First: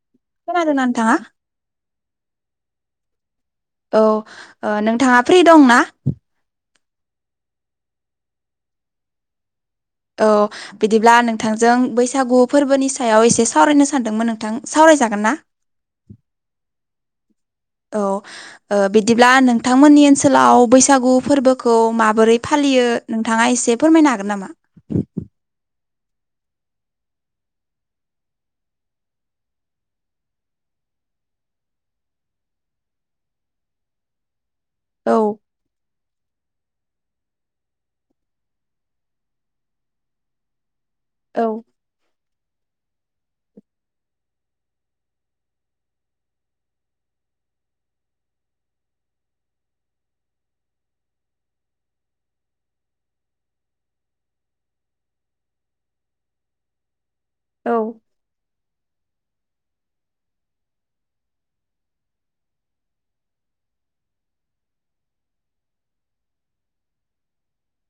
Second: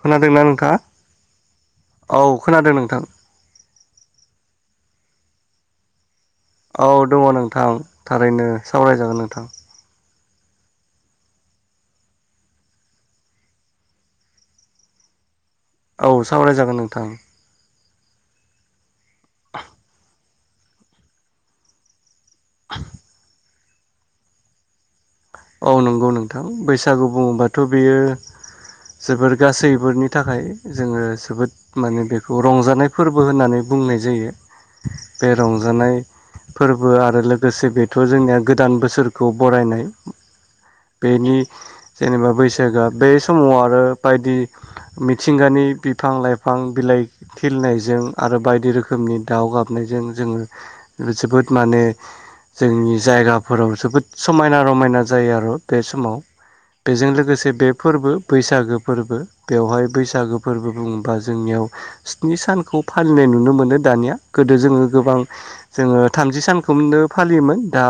खोनादोंना नोंथाङा औ खोनादों नोंथां। औ ओ नोंथाङा फ्रि दं ना? औ दङ नोंथां थारैनो सावरायजागोन नोंथां। औ बिदिब्ला नोंथांजों बैसागु फोरबोनि सायाव एसे सावरायनो सानदोंमोन नोंथां सावरायजा जागोन ना? औ सावराय जागोन नोंथां। औ ओ बिदिब्ला नोंथांमोननि ओनसोलाव बैसागु फोरबोखौ माबोरै फालियो नोंथाङा एसे फोरमायनो हागोन नामा? औ नंगौ नोंथां बैसागु बुङोबाथ' बियो जोबोर गासैबोनि थाखाय जोङो जोबोद माने बेखौ रंजानाय फोरबो होननानै बुंनाय जायो औ बे रंजानाय फोरबो आरो लोगोसे बेथ' जोंनिया गोदान बोसोरखौ बरायनाय बेनि औ जेनेबा बैसागो बे समाव आरो बायदि मिथिंगानि बिफां लाइफां बिलाइ खिलनायजों आरो बायदि रोखोमनि दाउ गाबनायजों जोङो जोबोद माने जोंनि जायगाफोराव जोबोद समायना रमायना जायो आरो बे समाव बेजों लोगोसे बे औ फोरबो बैसागो फोरबो बेवहाय बैसागो फोरबो बुङोबा जोंनियाव स्नि सानखौ फालिनाय नुनो मोनो। दानिया गोदो जोङो गोबां जोङो थामजि सानखौनो फालियोन दा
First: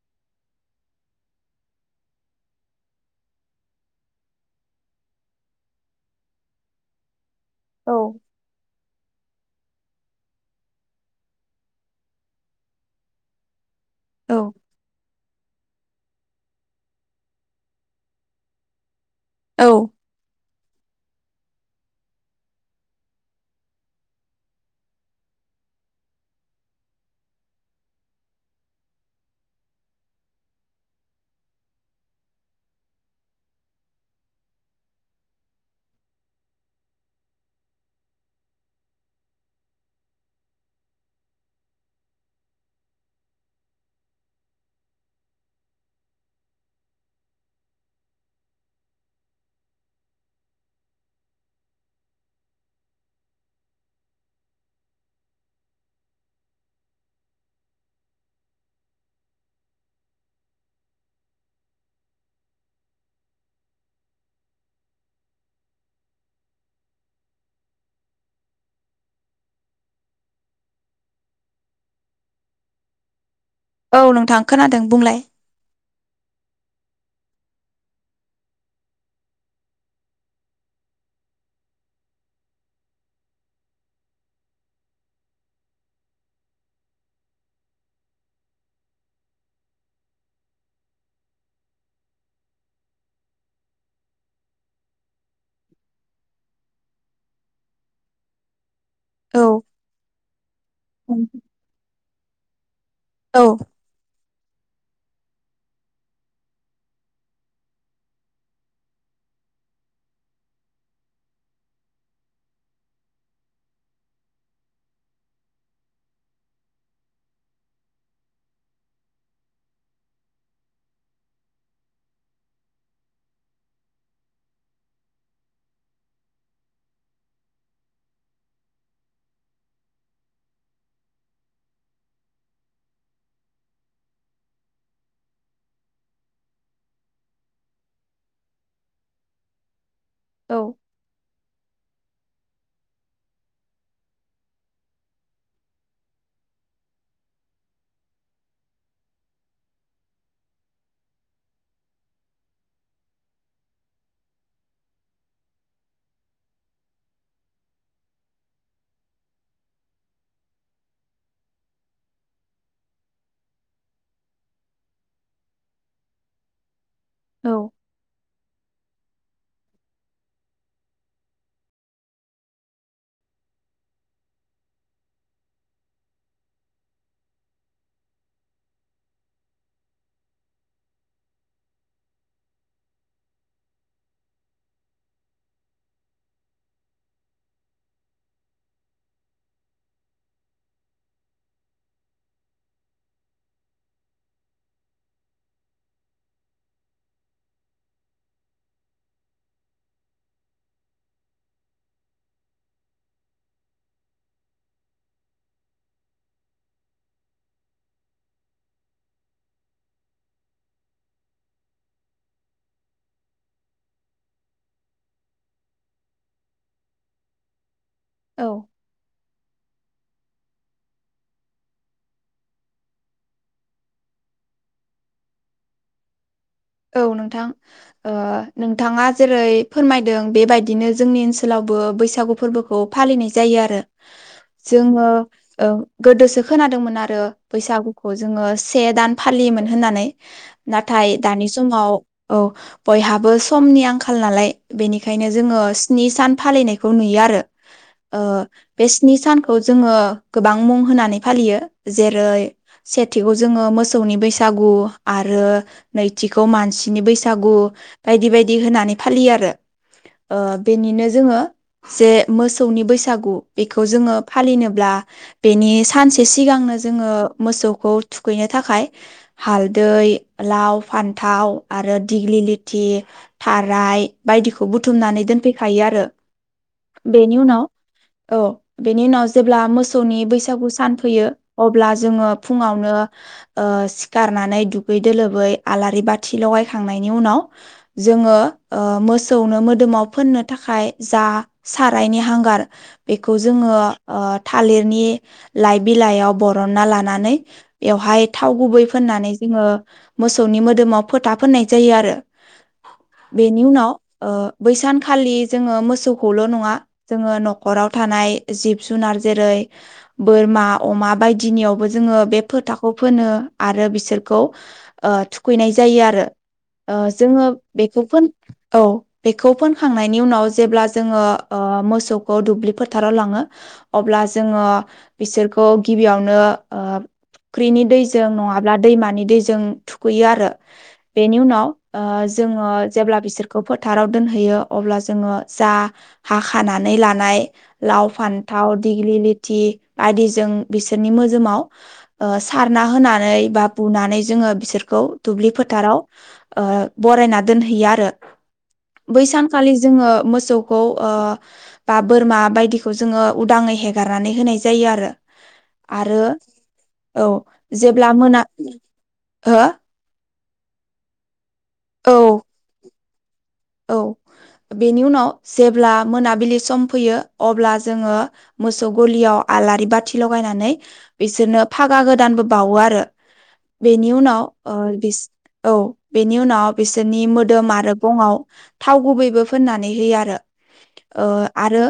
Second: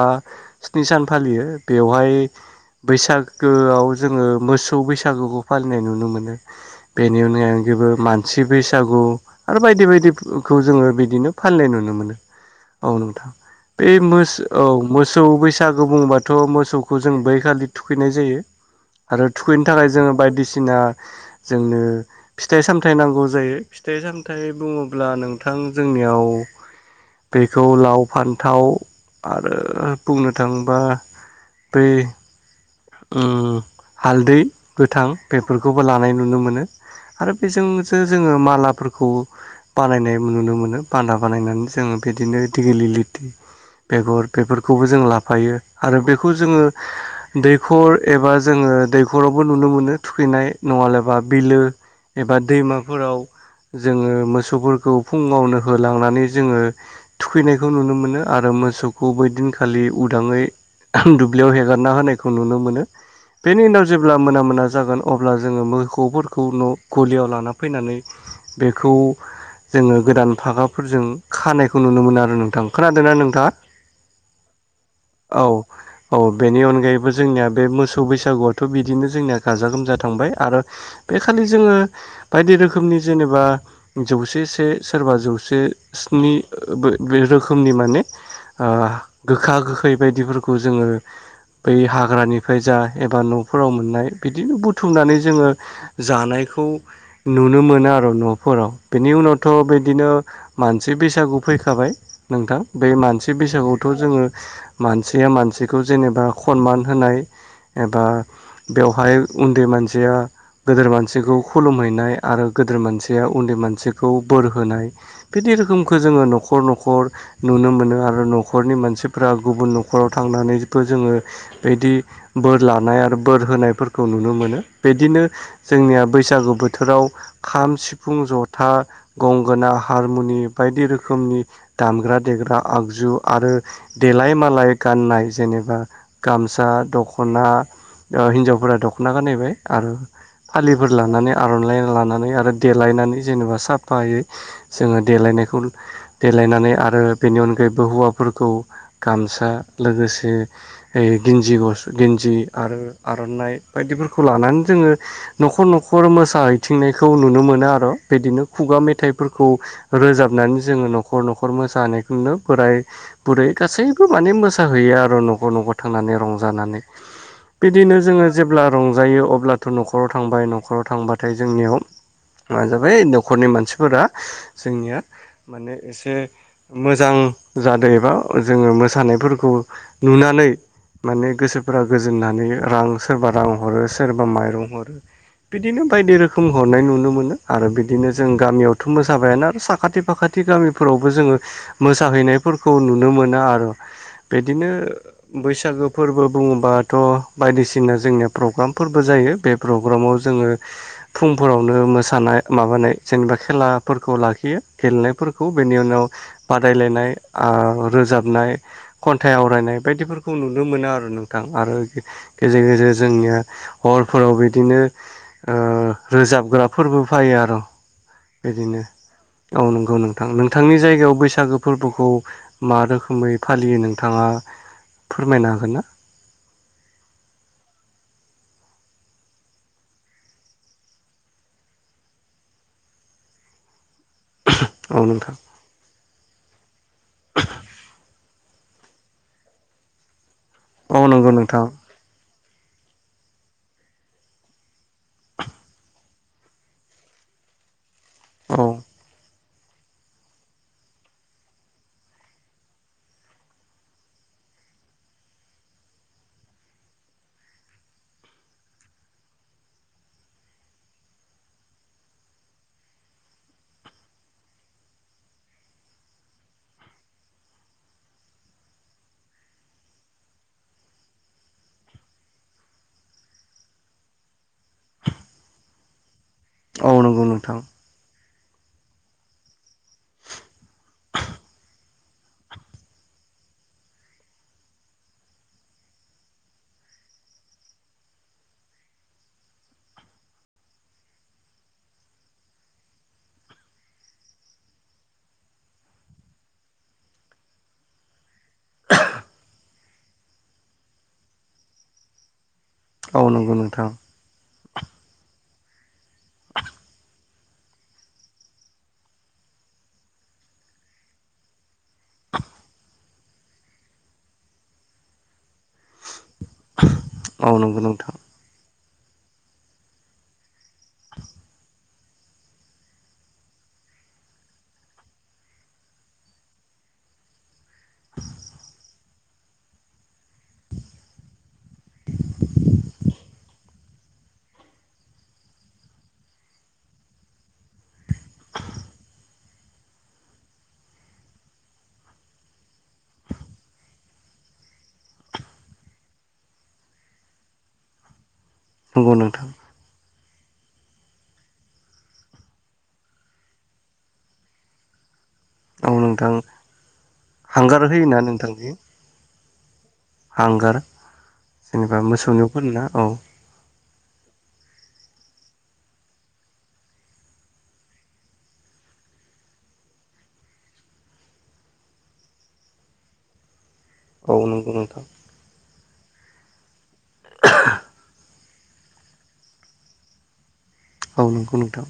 स्नि सान फालियो बेवहाय बैसागोआव जोङो मोसौ बैसागोखौ फालिनाय नुनो मोनो बेनि औ [unintelligible] मानसि बैसागु आरो बायदि बायदिखौ जोङो बिदिनो फालिनाय नुनो मोनो औ नोंथां। [unintelligible] औ मोसौ बैसागु बुबाथ' मोसौ जों बै खालि थुखैनाय जायो आरो थुखैनो औ थाखाय जोङो बायदिसिना सिना जोंनो फिथाइ सामथायाइ नांगौ जायो फिथाइ सामथाइ बुङोब्ला नोंथा [unintelligible] जोंनियाव बेखौ लाव फान्थाव आरो बुंनो थाङोबा बे ओ हालदै गोथां बेफोरखौबो लानाय नुनो मोनो आरो बेजोंसो जोङो मालाफोरखौ खौ बानायनाय नुनो मोनो बान्दा बानायनानै जोङो बिदिनो दिगिलिटि बेगर बेफोरखौबो जों लाफायो आरो बेखौ जोङो दैखर एबा जोङो दैखरावबो नुनो मोनो थुखैनाय नङाब्ला बिलो एबा दैमाफोराव जोङो मोसौफोरखौ फुङावनो होलांनानै जोङो थुखैनायखौ नुनो मोनो आरो मोसौखौ बै दिनखालि उदाङै दुब्लियाव हेगारना होनायखौ नुनो मोनो। बेनि उनाव जेब्ला मोना मोना जागोन अब्ला जोङो मोसौफोरखौ न' गलियाव लाना फैनानै बेखौ जोङो गोदान फागाफोरजों खानायखौ नुनो मोनो आरो नोंथां खोनादोंना नोंथाङा? औ नोंथां खोनादों बुंलाय। औ औ बेनि अनगायैबो जोंनिया बे मोसौ बैसागुआथ' बिदिनो जोंनिया गाजा गोमजा थांबाय आरो बे खालि जोङो बायदि रोखोमनि जेनेबा जौसे से सोरबा जौसे स्निनि बे रोखोमनि माने ओ गोखा गोखै बायदिफोर खौ जोङो बै हाग्रानिफ्राय जा एबा न'फोराव मोननाय बिदिनो बुथुमनानै जोङो जानाय खौ नुनो मोनो आरो न'फोराव बेनि औ उनावथ' बिदिनो मानसि बैसागु फैखाबाय नोंथां बे मानसि औ बैसागुथ' जोङो मानसिया मानसिखौ जेनेबा खनमान होनाय एबा बेवहाय उन्दै मानसिया गोदोर मानसिखौ खुलुमहैनाय आरो गोदोर मानसिया उन्दै मानसिखौ बोर होनाय बि दि रोखोमखो जोङो न'खर न'खर नुनो मोनो आरो न'खरनि मानसिफ्रा गुबुन न' खराव थांनानैबो जोङो बिदि बोर लानाय आरो बोर होनायफोरखौ नुनो मोनो बिदिनो जोंनिया बैसागु बोथोराव खाम सिफुं जथा गंगोना हारमुनि बायदि रोखोमनि दामग्रा देग्रा आगजु आरो देलाय मालाय गाननाय जेनेबा गामसा दख'ना ओ हिनजावफोरा दख'ना गानायनायबाय आरो औ फालिफोर लानानै आर'नाइ लानानै आरो देलायनानै जेनेबा साफायै जोङो देलायनायखौ देलायनानै आरो बेनि अनगायैबो हौवाफोरखौ गामसा लोगोसे गिन्जि गस गन्जि आरो आर'नाइ बायदिफोरखौ लानानै जों जोङो न'खर न'खर मोसाहैथिंनायखौ नुनो मोनो आरो बिदिनो खुगा मेथाइफोरखौ रोजाबनानै जोङो न'खर न'खर मोसानायखौनो बोराय बुरै गासैबो माने मो साहैयो आरो न'खरआव न'खरआव थांनानै रंजानानै औ बिदिनो जोङो जेब्ला रंजायो अब्लाथ' न'खराव थांबाय न'खराव थांबाथाय जोंनियाव मा जाबाय न'खरनि मानसिफोरा जोंनिया माने एसे मोजां जादो एबा जोङो मोसानायफोरखौ नुनानै माने गोसोफोरा गोजोननानै रां सोरबा रां हरो सोरबा माइरं हरो बिदिनो बायदि रोखोम हरनाय नुनो मोनो आरो बिदिनो जों गामियावथ' मोसाबायानो आरो साखाथि फाखा थि गामिफोरावबो जोङो मोसाहैनायफोरखौ नुनो मोनो आरो बिदिनो बैसागो फोरबो बुङोबाथ' बायदिसिना जोंनिया प्रग्रामफोरबो जायो बे प्रग्रामाव जोङो फुंफोरावनो मोसानाय माबानाय जेनेबा खेलाफोरखौ ला लाखियो गेलेनायफोरखौ बेनि उनाव बादायलायनाय ओ रोजाबनाय खन्थाइ आवरायनाय बायदिफोरखौ नुनो मोनो आरो नोंथां आरो गेजेर गेजेर जोंनिया हर खरफोराव बिदिनो ओ रोजाबग्रा फोरबो फायो आरो' औ बिदिनो औ नंगौ नोंथां नोंथांनि जायगायाव बैसागो फोरबोखौ मा रोखोमै फालियो नों नोंथाङा फोरमायनो हागोन ना औ नोंथां ओ नोंथाङा जेरै फोरमायदों बेबायदिनो जोंनि ओनसोलाव बो बैसागु फोरबोखौ फालिनाय जायो आरो औ जोङो नोंथां ओ गोदोसो खोनादोंमोन आरो बैसागुखौ जोङो से दान फालियोमोन होननानै औ नाथाय नंगौ दानि नोंथां समाव औ बयहाबो समनि आंखाल नालाय बेनिखायनो जोङो स्नि सान फालिनायखौ नुयो आरो [inaudible] [unintelligible] ओ औ बे स्नि सान खौ जोङो गोबां मुं होनानै फालियो जेरै सेथिखौ जोङो मोसौनि बैसा गु आरो नैथिखौ मानसिनि बैसागु बायदि बायदि होनानै फालियो आरो ओ बेनिनो जोङो जे मोसौनि बैसागु बेखौ जोङो फालिनोब्ला बेनि सानसे सिगांनो जोङो मोसौखौ थुखैनो थाखाय हाल दै आउ फान्थाव आरो दिग्लि लिथि थाराय बायदिखौ बुथुमनानै दोनफैखायो आरो औ नंगौ बेनि नोंथां उनाव औ बेनि उनाव जेब्ला मोसौनि बैसागु सान फैयो अब्ला जोङो फुङावनो ओ सिखारनानै दुगै दुलोबै आलारि बाथि लगायखांनायनि उनाव जोङो ओ मोसौनो मोदोमाव फोननो था खाय जा साराइनि हांगार बेखौ जोङो ओ थालिरनि लाइ बिलाइयाव बरनना लानानै बेवहाय थाव गुबै फोननानै जोङो मोसौनि मोदोमाव फोथा फोननाय जायो आरो औ नंगौ बेनि नोंथां उनाव ओ बैसानखालि जोंङो मोसौखौल' नंङा जोंङो न नखराव थानाय जिब जुनार जेरै बोरमा अमा बायदिनियावबो जोंङो बे फोथाखौ फोननो आरो बिसोरखौ ओ थुखैनाय जायो ओ आरो जोंङो औ नंगौ बेखौ नोंथां फोन औ बेखौ फोनखांनायनि उनाव जेब्ला जोंङो मोसौ मोसौखौ दुब्लि फोथाराव लांङो अब्ला जोंङो बिसोरखौ गिबियावनो फुख्रिनि दैजों नझङाब्ला दैमानि दैजों थुखैयो आरो बेनि उनाव ओ जोंङो जेब्ला बिसोरखौ फोनो फोथाराव दोनहैयो अब्ला जोंङो जा हाखानानै लानाय लाव फान्थाव दिगलि लिट थि बायदिजों बिसोरनि मोजोमाव सारना होनानै बा बुनानै जोंङो बिसोर दुब्लि फोथाराव बरायना दोनहैयो आरो नंगौ नोंथां बैसानखालि जोंङो मोसौखौ ओ बा बोरमा बायदिखौ जोंङो उदाङै हेगारनानै होनाय जायो आरो औ आरो नोंथां औ हांगार जेब्ला होयोना मोना नोंथांनि हो हांगार जेनेबा औ मोसौनिफोर ना औ औ बेनि उनाव जेब्ला मोनाबिलि सम फैयो अब्ला जोंङो मोसौ गलियाव आलारि बाथि लगायनानै बिसोरनो फागा गोदानबो बावो आरो [inaudible] बेनि औ उनाव नंगौ नोंथां औ बेनि उनाव बिसोरनि मोदोम आरो गंङाव थाव गुबैबो फोननानै होयो आरो औ नंगौ आरो नोंथां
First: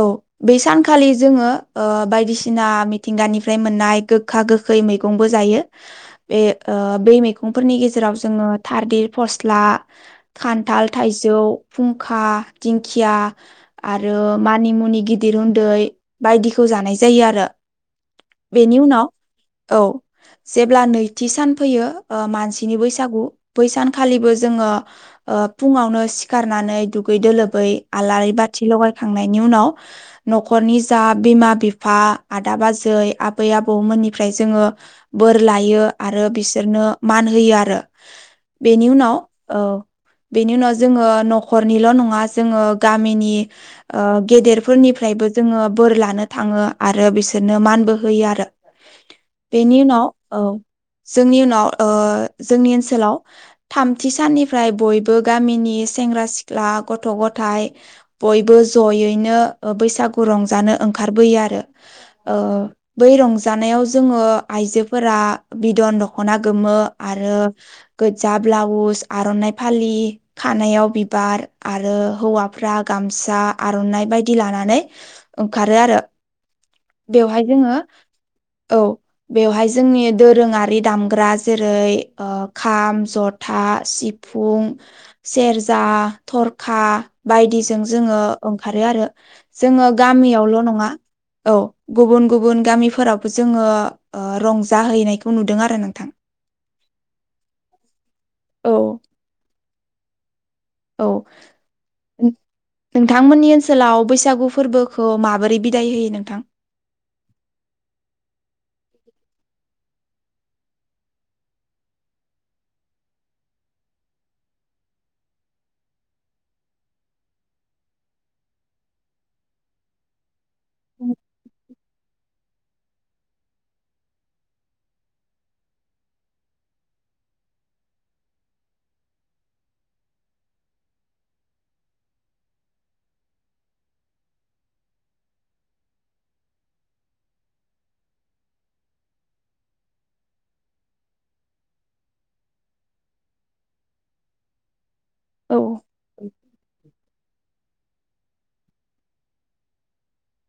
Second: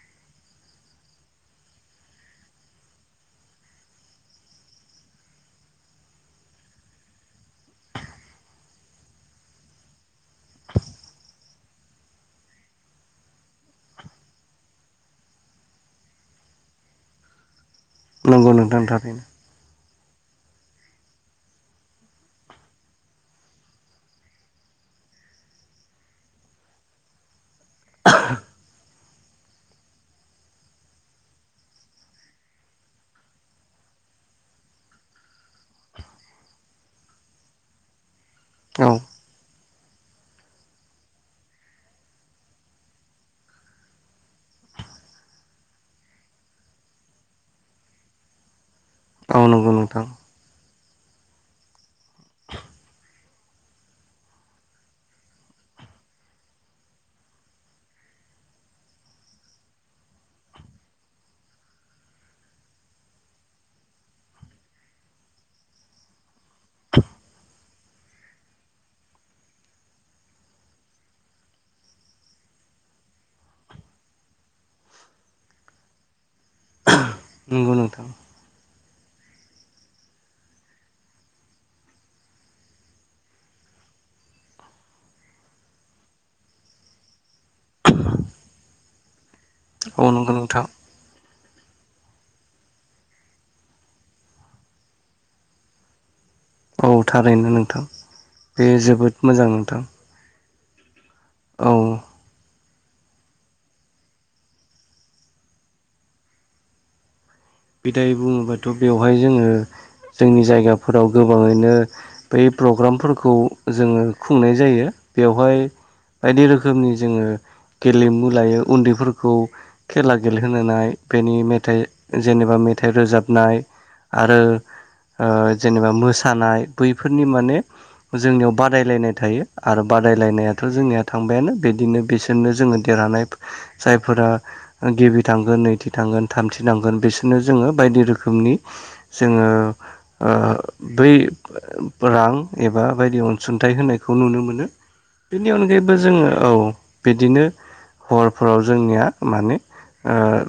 औ बे सानखालि जोंङो बायदिसिना मिथिंगानिफ्राय मोननाय गोखा गोखै मैंबो जायो बे बै मैगंफोरनि गेजेराव जोंङो थालिर फस्ला खान [unintelligible] खान्थाल थाइजौ फुंखा दिंखिया आरो मानि मुनि गिदिर उन्दै होनदों बायदिखौ जानाय जायो आरो नंगौ बेनि नोंथां उनाव थारैनो औ जेब्ला नैथि सान फैयो मानसिनि बैसागु बै सानखालिबो जोंङो फुंङावनो सिखारनानै दुगै दोलोबै आलारि बाथि लगाय थांनायनि उनाव न'खरनि जा बिमा बिफा आदा आजै आबै आबौ मोन निफ्राय जोंङो बोर लायो आरो बिसोरनो मान होयो आरो बेनि औ उनाव औ बेनि उनाव जोंङो न'खरनिल' नंङा जोंङो गामिनि गेदेरफोरनिफ्राय बयबो जोंङो बोर लानो थांङो आरो बिसोरनो मानबो होयो आरो औ नंगौ बेनि नोंथां उनाव औ जोंनि उनाव ओ जोंनि ओनसोलाव थामथि साननिफ्राय बयबो गामिनि सेंग्रा सिख्ला गथ' गथाइ बयबो जयैनो बैसागु रंजानो ओंखारबोयो आरो बै रंजानायाव जोंङो आइजो बिदन दखना गोमो आरो गोजा ब्लाउस आर'नाय फालि खानायाव बिबार आरो हौवाफ्रा गामसा आर'नाइ बायदि लानानै ओंखारो आरो बेवहाय नंगौ जोंङो नोंथां [inaudible] बेवहाय जोंनि दोरोंङारि दामग्रा जेरै खाम जथा सिफुं सिफुं सेरजा थरखा बायदिजों जोंङो ओंखारो आरो जोंङो औ नंगौ गामियावल' नोंथां नंङा औ गुबुन गुबुन गामिफोरावबो जोंङो रंजाहैनायखौ नुदों आरो नोंथां औ थारैनो नोंथां बे औ जोबोद मोजां नोंथां औ औ नोंथांमोननि ओनसोलाव बैसागु फोरबोखौ माबोरै बिदाय होयो नोंथां बिदाय बुंङोबाथ' बेवहाय जोंङो जोंनि जायगाफोराव गोबाङैनो बै प्रग्रामफोरखौ जोङो खुंनाय जायो बेवहाय बायदि रोखोमनि जोङो गेलेमु लायो उन्दैफोरखौ खेला गेले होनाय बेनि मेथाइ जेनेबा मेथाइ रोजाबनाय आरो ओ जेनेबा मोसानाय बैफोरनि माने जोंनियाव बादायलायनाय थायो आरो बा बादायलायनायाथ' जोंनिया थांबायानो बिदिनो बिसोरनो जोङो देरहानाय जायफोरा गिबि थांगोन नैथि थांगोन थामथि थांगोन बिसोरनो जोङो बायदि रोखोमनि जोङो ओ बै रां एबा बायदि अनसुंथाइ होनायखौ नुनो मोनो। बेनि औ अनगायैबो जोङो औ बिदिनो हरफोराव जोंनिया माने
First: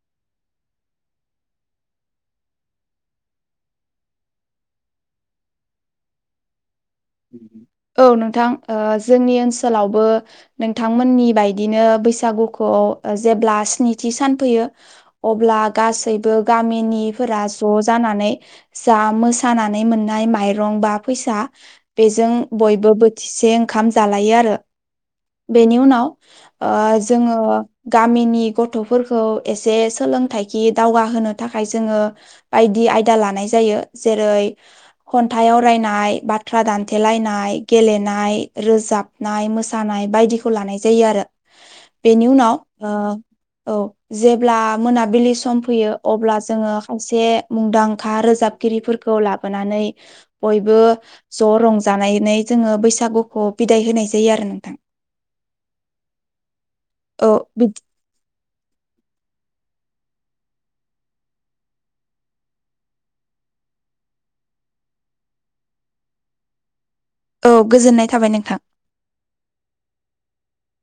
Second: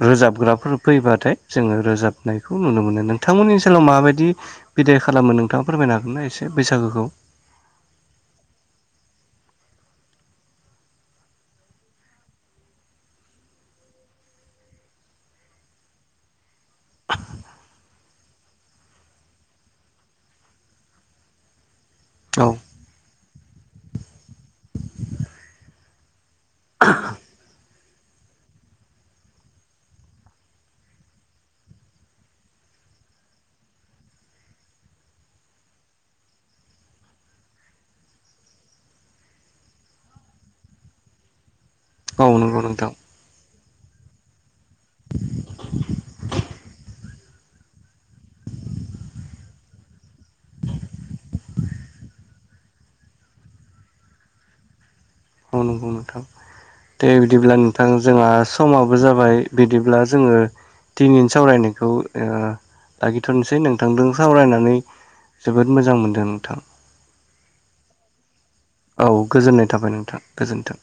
रोजाबग्राफोर फैबाथाय जोङो रोजाबनायखौ नुनो मोनो नोंथांमोननि ओसोलाव माबायदि बिदाय खालामो नोंथाङा फोरमायनो हागोन ना एसे बैसागुखौ औ नोंथां जोंनि ओनसोल ओनसोलावबो नोंथांमोननि बायदिनो बैसागुखौ जेब्ला स्निथि सान फैयो अब्ला गासैबो गामिनिफोरा ज' जानानै जा मोसाना नै मोननाय माइं बा फैसा बेजों औ बयबो बोथिसे ओंखाम जालायो आरो बेनि उनाव ओ जोङो गामिनि गथ'फोरखौ एसे सोलोंथाइखि दावगा होनो थाखाय जोङो बायदि आयदा लानाय जायो जेरै खन्थाइ आवरायनाय बाथ्रा दान न्थेलायनाय गेलेनाय रोजाबनाय मोसानाय बायदिखौ लानाय जायो आरो औ बेनि उनाव नंगौ नोंथां ओ औ जेब्ला मोनाबिलि सम फैयो अब्ला जोङो खायसे मुंदांखा रोजाब गिरिफोरखौ लाबोनानै बयबो ज'रं जानायनै जोङो बैसागुखौ बिदाय होनाय जायो आरो नोंथां। औ नंगौ नोंथां दे औ बिदिब्ला बिद नोंथां जोंहा समाबो जाबाय बिदिब्ला जोङो दिनैनि सावरायनायखौ ओ लाागिथ'नोसै नोंथांदों सावरायनानै जोबोद मोजां मोनदों नोंथां ‌। औ गोजोननाय थाबाय नोंथां। औ गोजोननाय थाबाय नोंथां गोजोन्थों।